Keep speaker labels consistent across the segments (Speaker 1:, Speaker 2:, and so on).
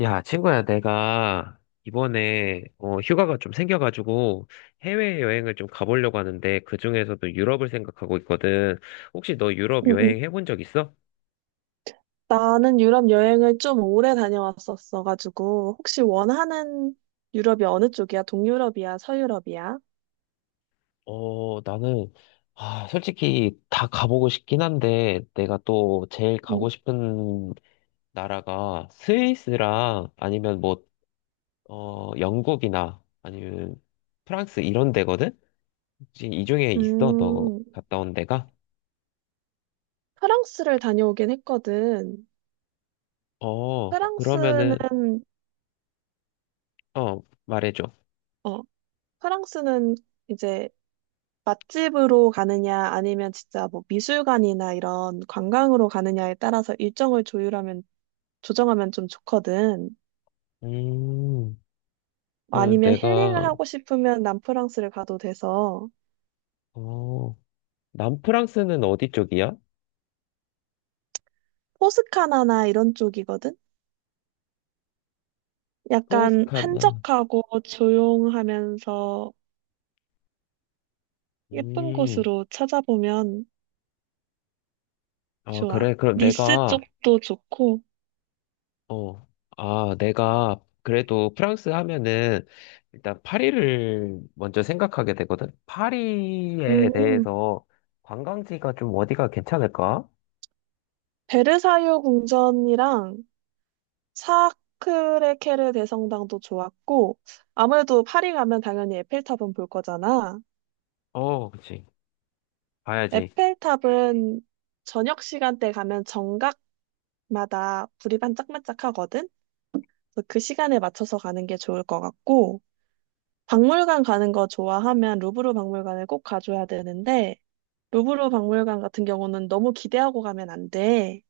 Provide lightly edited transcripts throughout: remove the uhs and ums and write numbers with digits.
Speaker 1: 야, 친구야, 내가 이번에 휴가가 좀 생겨가지고 해외여행을 좀 가보려고 하는데 그중에서도 유럽을 생각하고 있거든. 혹시 너 유럽
Speaker 2: 응, 응.
Speaker 1: 여행 해본 적 있어?
Speaker 2: 나는 유럽 여행을 좀 오래 다녀왔었어가지고, 혹시 원하는 유럽이 어느 쪽이야? 동유럽이야? 서유럽이야?
Speaker 1: 어, 나는, 아, 솔직히 다 가보고 싶긴 한데, 내가 또 제일
Speaker 2: 응.
Speaker 1: 가고 싶은 나라가 스위스랑 아니면 뭐, 영국이나 아니면 프랑스 이런 데거든? 혹시 이 중에 있어? 너
Speaker 2: 음,
Speaker 1: 갔다 온 데가?
Speaker 2: 프랑스를 다녀오긴 했거든.
Speaker 1: 어,
Speaker 2: 프랑스는,
Speaker 1: 그러면은 어, 말해줘.
Speaker 2: 어, 프랑스는 이제 맛집으로 가느냐, 아니면 진짜 뭐 미술관이나 이런 관광으로 가느냐에 따라서 조정하면 좀 좋거든.
Speaker 1: 음, 그럼
Speaker 2: 아니면 힐링을
Speaker 1: 내가,
Speaker 2: 하고 싶으면 남프랑스를 가도 돼서,
Speaker 1: 어, 남프랑스는 어디 쪽이야?
Speaker 2: 포스카나나 이런 쪽이거든? 약간
Speaker 1: 토스카나.
Speaker 2: 한적하고 조용하면서 예쁜
Speaker 1: 음,
Speaker 2: 곳으로 찾아보면
Speaker 1: 아,
Speaker 2: 좋아.
Speaker 1: 그래. 그럼
Speaker 2: 니스
Speaker 1: 내가,
Speaker 2: 쪽도 좋고,
Speaker 1: 어, 아, 내가, 그래도 프랑스 하면은, 일단 파리를 먼저 생각하게 되거든. 파리에
Speaker 2: 음,
Speaker 1: 대해서 관광지가 좀 어디가 괜찮을까?
Speaker 2: 베르사유 궁전이랑 사크레케르 대성당도 좋았고, 아무래도 파리 가면 당연히 에펠탑은 볼 거잖아.
Speaker 1: 어, 그치. 봐야지.
Speaker 2: 에펠탑은 저녁 시간대 가면 정각마다 불이 반짝반짝하거든? 그래서 그 시간에 맞춰서 가는 게 좋을 것 같고, 박물관 가는 거 좋아하면 루브르 박물관을 꼭 가줘야 되는데, 루브르 박물관 같은 경우는 너무 기대하고 가면 안 돼.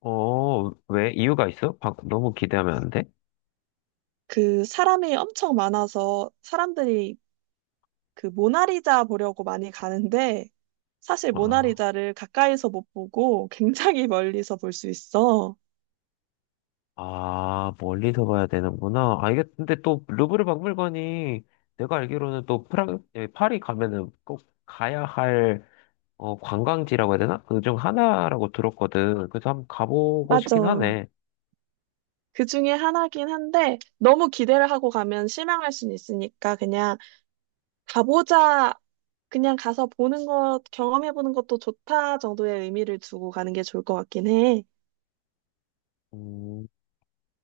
Speaker 1: 어, 왜? 이유가 있어? 너무 기대하면 안 돼?
Speaker 2: 그 사람이 엄청 많아서 사람들이 그 모나리자 보려고 많이 가는데, 사실
Speaker 1: 아.
Speaker 2: 모나리자를 가까이서 못 보고 굉장히 멀리서 볼 수 있어.
Speaker 1: 아, 멀리서 봐야 되는구나. 아, 이게 근데 또 루브르 박물관이 내가 알기로는 또 예, 파리 가면은 꼭 가야 할 어, 관광지라고 해야 되나? 그 중 하나라고 들었거든. 그래서 한번 가보고
Speaker 2: 맞아.
Speaker 1: 싶긴 하네.
Speaker 2: 그 중에 하나긴 한데, 너무 기대를 하고 가면 실망할 수는 있으니까 그냥 가보자 그냥 가서 보는 것, 경험해보는 것도 좋다 정도의 의미를 두고 가는 게 좋을 것 같긴 해.
Speaker 1: 음,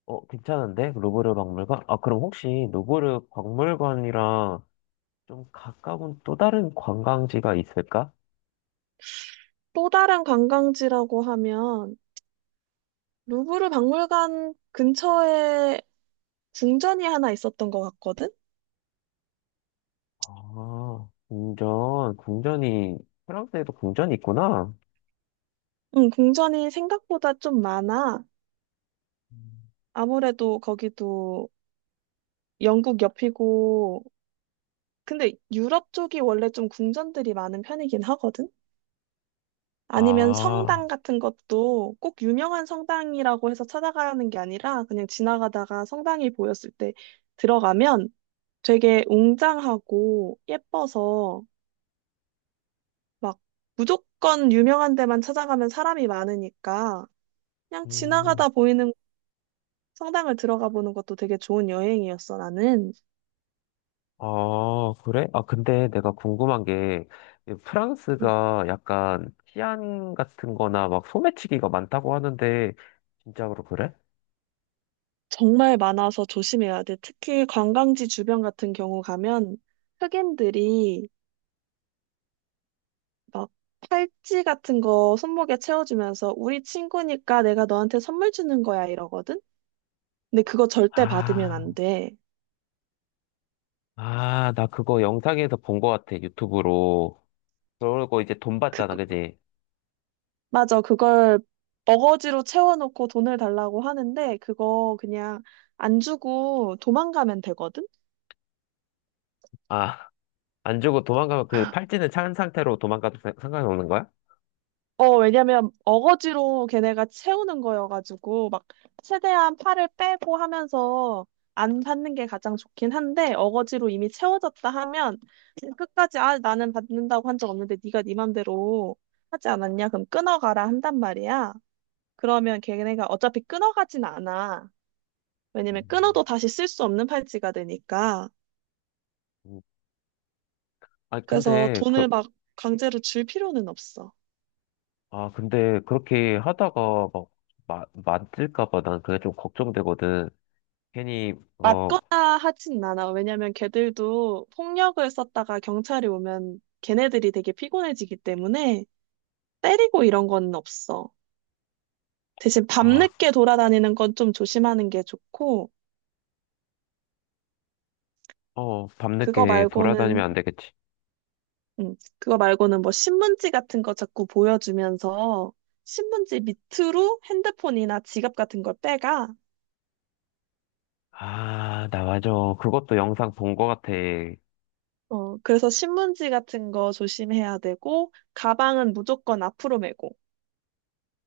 Speaker 1: 어, 괜찮은데? 루브르 박물관? 아, 그럼 혹시 루브르 박물관이랑 좀 가까운 또 다른 관광지가 있을까?
Speaker 2: 또 다른 관광지라고 하면 루브르 박물관 근처에 궁전이 하나 있었던 것 같거든?
Speaker 1: 아, 궁전이, 프랑스에도 궁전이 있구나.
Speaker 2: 응, 궁전이 생각보다 좀 많아.
Speaker 1: 음.
Speaker 2: 아무래도 거기도 영국 옆이고, 근데 유럽 쪽이 원래 좀 궁전들이 많은 편이긴 하거든? 아니면
Speaker 1: 아,
Speaker 2: 성당 같은 것도 꼭 유명한 성당이라고 해서 찾아가는 게 아니라 그냥 지나가다가 성당이 보였을 때 들어가면 되게 웅장하고 예뻐서 막 무조건 유명한 데만 찾아가면 사람이 많으니까 그냥
Speaker 1: 음.
Speaker 2: 지나가다 보이는 성당을 들어가 보는 것도 되게 좋은 여행이었어, 나는.
Speaker 1: 아, 그래? 아, 근데 내가 궁금한 게,
Speaker 2: 음,
Speaker 1: 프랑스가 약간 치안 같은 거나 막 소매치기가 많다고 하는데, 진짜로 그래?
Speaker 2: 정말 많아서 조심해야 돼. 특히 관광지 주변 같은 경우 가면 흑인들이 막 팔찌 같은 거 손목에 채워주면서 우리 친구니까 내가 너한테 선물 주는 거야 이러거든? 근데 그거 절대 받으면
Speaker 1: 아,
Speaker 2: 안 돼.
Speaker 1: 아, 나 그거 영상에서 본 거 같아, 유튜브로. 그러고 이제 돈 받잖아, 그지?
Speaker 2: 맞아, 그걸 어거지로 채워놓고 돈을 달라고 하는데 그거 그냥 안 주고 도망가면 되거든?
Speaker 1: 아, 안 주고 도망가면 그 팔찌는 찬 상태로 도망가도 상관이 없는 거야?
Speaker 2: 어, 왜냐면 어거지로 걔네가 채우는 거여가지고 막 최대한 팔을 빼고 하면서 안 받는 게 가장 좋긴 한데 어거지로 이미 채워졌다 하면 끝까지 아 나는 받는다고 한 적 없는데 네가 네 맘대로 하지 않았냐? 그럼 끊어가라 한단 말이야. 그러면 걔네가 어차피 끊어가진 않아. 왜냐면
Speaker 1: 음,
Speaker 2: 끊어도 다시 쓸 수 없는 팔찌가 되니까.
Speaker 1: 음. 아니,
Speaker 2: 그래서
Speaker 1: 근데, 그,
Speaker 2: 돈을 막 강제로 줄 필요는 없어.
Speaker 1: 아, 근데 그렇게 하다가 막, 만질까 봐 난 그게 좀 걱정되거든. 괜히, 어,
Speaker 2: 맞거나 하진 않아. 왜냐면 걔들도 폭력을 썼다가 경찰이 오면 걔네들이 되게 피곤해지기 때문에 때리고 이런 건 없어. 대신
Speaker 1: 아,
Speaker 2: 밤늦게 돌아다니는 건 좀 조심하는 게 좋고,
Speaker 1: 어,
Speaker 2: 그거
Speaker 1: 밤늦게
Speaker 2: 말고는,
Speaker 1: 돌아다니면 안 되겠지.
Speaker 2: 그거 말고는 뭐 신문지 같은 거 자꾸 보여주면서 신문지 밑으로 핸드폰이나 지갑 같은 걸 빼가.
Speaker 1: 아, 나 맞아. 그것도 영상 본 거 같아.
Speaker 2: 어, 그래서 신문지 같은 거 조심해야 되고, 가방은 무조건 앞으로 메고.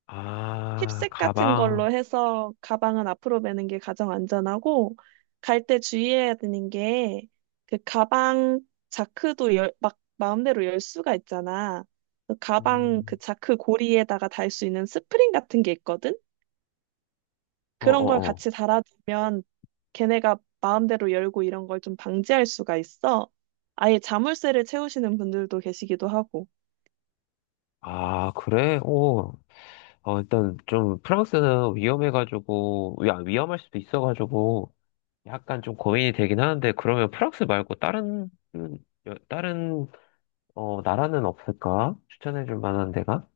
Speaker 1: 아,
Speaker 2: 힙색 같은
Speaker 1: 가방.
Speaker 2: 걸로 해서 가방은 앞으로 매는 게 가장 안전하고 갈 때 주의해야 되는 게 그 가방 자크도 열, 막 마음대로 열 수가 있잖아. 그 가방 그
Speaker 1: 음,
Speaker 2: 자크 고리에다가 달 수 있는 스프링 같은 게 있거든.
Speaker 1: 어,
Speaker 2: 그런 걸
Speaker 1: 어, 어.
Speaker 2: 같이 달아두면 걔네가 마음대로 열고 이런 걸 좀 방지할 수가 있어. 아예 자물쇠를 채우시는 분들도 계시기도 하고.
Speaker 1: 아, 그래? 오. 어, 일단 좀 프랑스는 위험해가지고, 야, 위험할 수도 있어가지고, 약간 좀 고민이 되긴 하는데, 그러면 프랑스 말고 다른, 음, 다른, 어, 나라는 없을까? 추천해줄 만한 데가?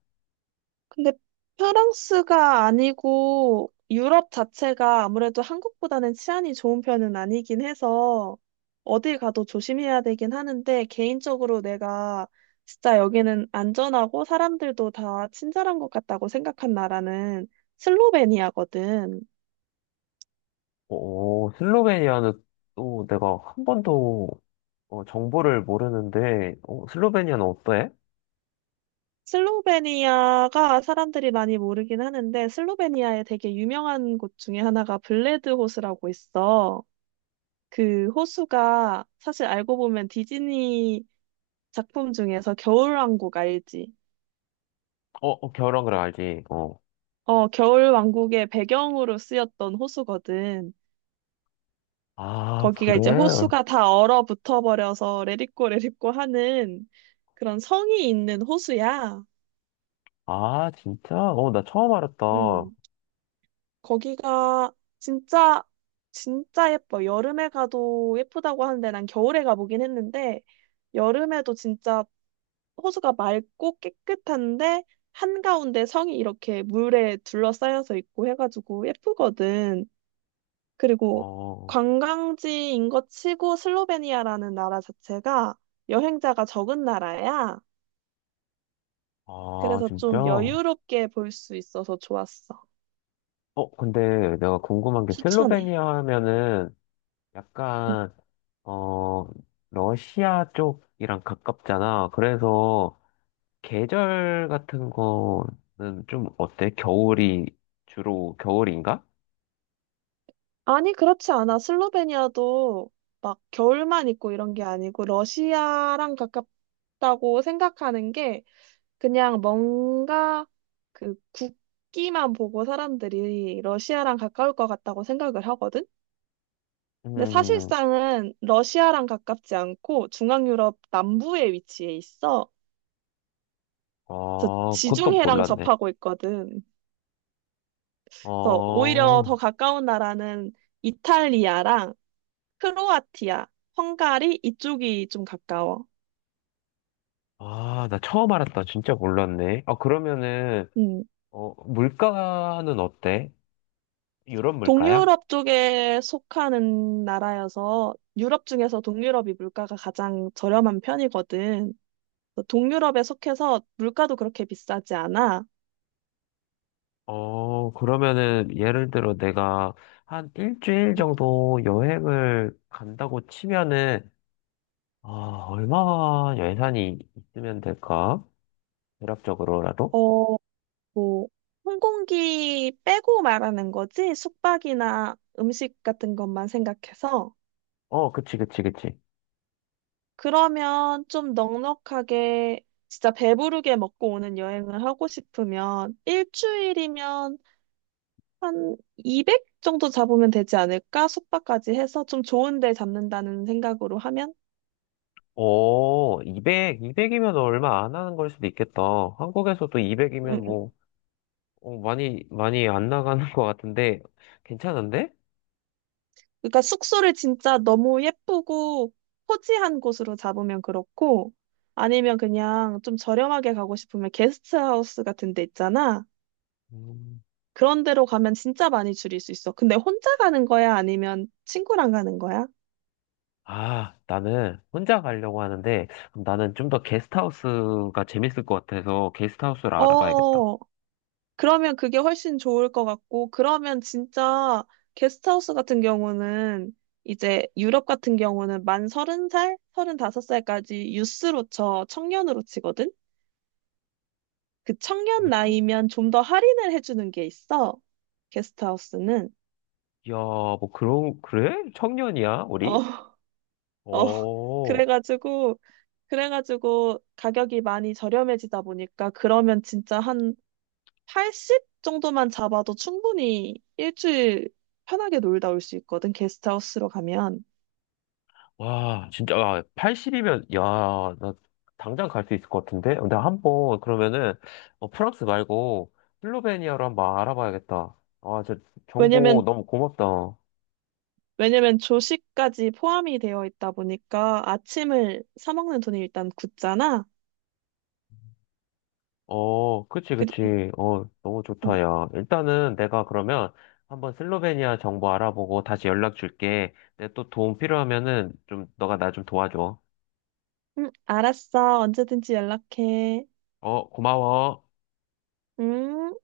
Speaker 2: 근데 프랑스가 아니고 유럽 자체가 아무래도 한국보다는 치안이 좋은 편은 아니긴 해서 어딜 가도 조심해야 되긴 하는데 개인적으로 내가 진짜 여기는 안전하고 사람들도 다 친절한 것 같다고 생각한 나라는 슬로베니아거든.
Speaker 1: 오, 슬로베니아는 또 내가 한 번도 어, 정보를 모르는데, 어, 슬로베니아는 어때?
Speaker 2: 슬로베니아가 사람들이 많이 모르긴 하는데 슬로베니아에 되게 유명한 곳 중에 하나가 블레드 호수라고 있어. 그 호수가 사실 알고 보면 디즈니 작품 중에서 겨울왕국 알지?
Speaker 1: 어, 어, 겨울왕그을 알지. 어.
Speaker 2: 어, 겨울왕국의 배경으로 쓰였던 호수거든.
Speaker 1: 아,
Speaker 2: 거기가
Speaker 1: 그래?
Speaker 2: 이제 호수가 다 얼어붙어 버려서 레디꼬 레디꼬 하는 그런 성이 있는 호수야.
Speaker 1: 아, 진짜? 어, 나 처음 알았다.
Speaker 2: 음, 거기가 진짜 진짜 예뻐. 여름에 가도 예쁘다고 하는데 난 겨울에 가보긴 했는데 여름에도 진짜 호수가 맑고 깨끗한데 한가운데 성이 이렇게 물에 둘러싸여서 있고 해가지고 예쁘거든. 그리고
Speaker 1: 어,
Speaker 2: 관광지인 것 치고 슬로베니아라는 나라 자체가 여행자가 적은 나라야.
Speaker 1: 아,
Speaker 2: 그래서
Speaker 1: 진짜?
Speaker 2: 좀
Speaker 1: 어,
Speaker 2: 여유롭게 볼 수 있어서 좋았어.
Speaker 1: 근데 내가 궁금한 게
Speaker 2: 추천해.
Speaker 1: 슬로베니아 하면은
Speaker 2: 응.
Speaker 1: 약간, 어, 러시아 쪽이랑 가깝잖아. 그래서 계절 같은 거는 좀 어때? 겨울이, 주로 겨울인가?
Speaker 2: 아니, 그렇지 않아. 슬로베니아도 막 겨울만 있고 이런 게 아니고 러시아랑 가깝다고 생각하는 게 그냥 뭔가 그 국기만 보고 사람들이 러시아랑 가까울 것 같다고 생각을 하거든. 근데
Speaker 1: 음,
Speaker 2: 사실상은 러시아랑 가깝지 않고 중앙 유럽 남부에 위치해 있어. 저
Speaker 1: 아, 그것도
Speaker 2: 지중해랑
Speaker 1: 몰랐네.
Speaker 2: 접하고 있거든. 그래서 오히려 더
Speaker 1: 어,
Speaker 2: 가까운 나라는 이탈리아랑 크로아티아, 헝가리 이쪽이 좀 가까워.
Speaker 1: 아, 나 처음 알았다. 진짜 몰랐네. 아, 그러면은,
Speaker 2: 음.
Speaker 1: 어, 물가는 어때? 유럽 물가야?
Speaker 2: 동유럽 쪽에 속하는 나라여서 유럽 중에서 동유럽이 물가가 가장 저렴한 편이거든. 그래서 동유럽에 속해서 물가도 그렇게 비싸지 않아.
Speaker 1: 어, 그러면은, 예를 들어 내가 한 일주일 정도 여행을 간다고 치면은, 아, 얼마 예산이 있으면 될까? 대략적으로라도?
Speaker 2: 어, 뭐, 항공기 빼고 말하는 거지? 숙박이나 음식 같은 것만 생각해서.
Speaker 1: 어, 그치, 그치, 그치.
Speaker 2: 그러면 좀 넉넉하게 진짜 배부르게 먹고 오는 여행을 하고 싶으면 일주일이면 한 200 정도 잡으면 되지 않을까? 숙박까지 해서 좀 좋은 데 잡는다는 생각으로 하면?
Speaker 1: 오, 이백 이 200이면 얼마 안 하는 걸 수도 있겠다. 한국에서도 200이면
Speaker 2: 응, 응.
Speaker 1: 뭐, 어, 많이 안 나가는 것 같은데, 괜찮은데?
Speaker 2: 그러니까 숙소를 진짜 너무 예쁘고 호지한 곳으로 잡으면 그렇고, 아니면 그냥 좀 저렴하게 가고 싶으면 게스트하우스 같은 데 있잖아.
Speaker 1: 음.
Speaker 2: 그런 데로 가면 진짜 많이 줄일 수 있어. 근데 혼자 가는 거야? 아니면 친구랑 가는 거야?
Speaker 1: 아, 나는 혼자 가려고 하는데, 그럼 나는 좀 더 게스트하우스가 재밌을 것 같아서 게스트하우스를 알아봐야겠다.
Speaker 2: 어, 그러면 그게 훨씬 좋을 것 같고, 그러면 진짜 게스트하우스 같은 경우는 이제 유럽 같은 경우는 만 30살, 서른다섯 살까지 유스로 쳐, 청년으로 치거든? 그
Speaker 1: 어,
Speaker 2: 청년
Speaker 1: 청?
Speaker 2: 나이면 좀 더 할인을 해주는 게 있어. 게스트하우스는.
Speaker 1: 야, 뭐 그런, 그래? 청년이야,
Speaker 2: 어,
Speaker 1: 우리?
Speaker 2: 어.
Speaker 1: 어,
Speaker 2: 그래가지고, 그래가지고 가격이 많이 저렴해지다 보니까 그러면 진짜 한 80 정도만 잡아도 충분히 일주일 편하게 놀다 올 수 있거든. 게스트하우스로 가면.
Speaker 1: 와, 진짜, 와 80이면, 야, 나 당장 갈 수 있을 것 같은데? 근데 한번, 그러면은, 어, 프랑스 말고, 슬로베니아로 한번 알아봐야겠다. 아, 저 정보
Speaker 2: 왜냐면,
Speaker 1: 너무 고맙다.
Speaker 2: 왜냐면 조식까지 포함이 되어 있다 보니까 아침을 사 먹는 돈이 일단 굳잖아.
Speaker 1: 어, 그치,
Speaker 2: 그리,
Speaker 1: 그치. 어, 너무
Speaker 2: 응,
Speaker 1: 좋다, 야. 일단은 내가 그러면 한번 슬로베니아 정보 알아보고 다시 연락 줄게. 내 또 도움 필요하면은 좀 너가 나 좀 도와줘.
Speaker 2: 응, 알았어. 언제든지 연락해.
Speaker 1: 어, 고마워.
Speaker 2: 응?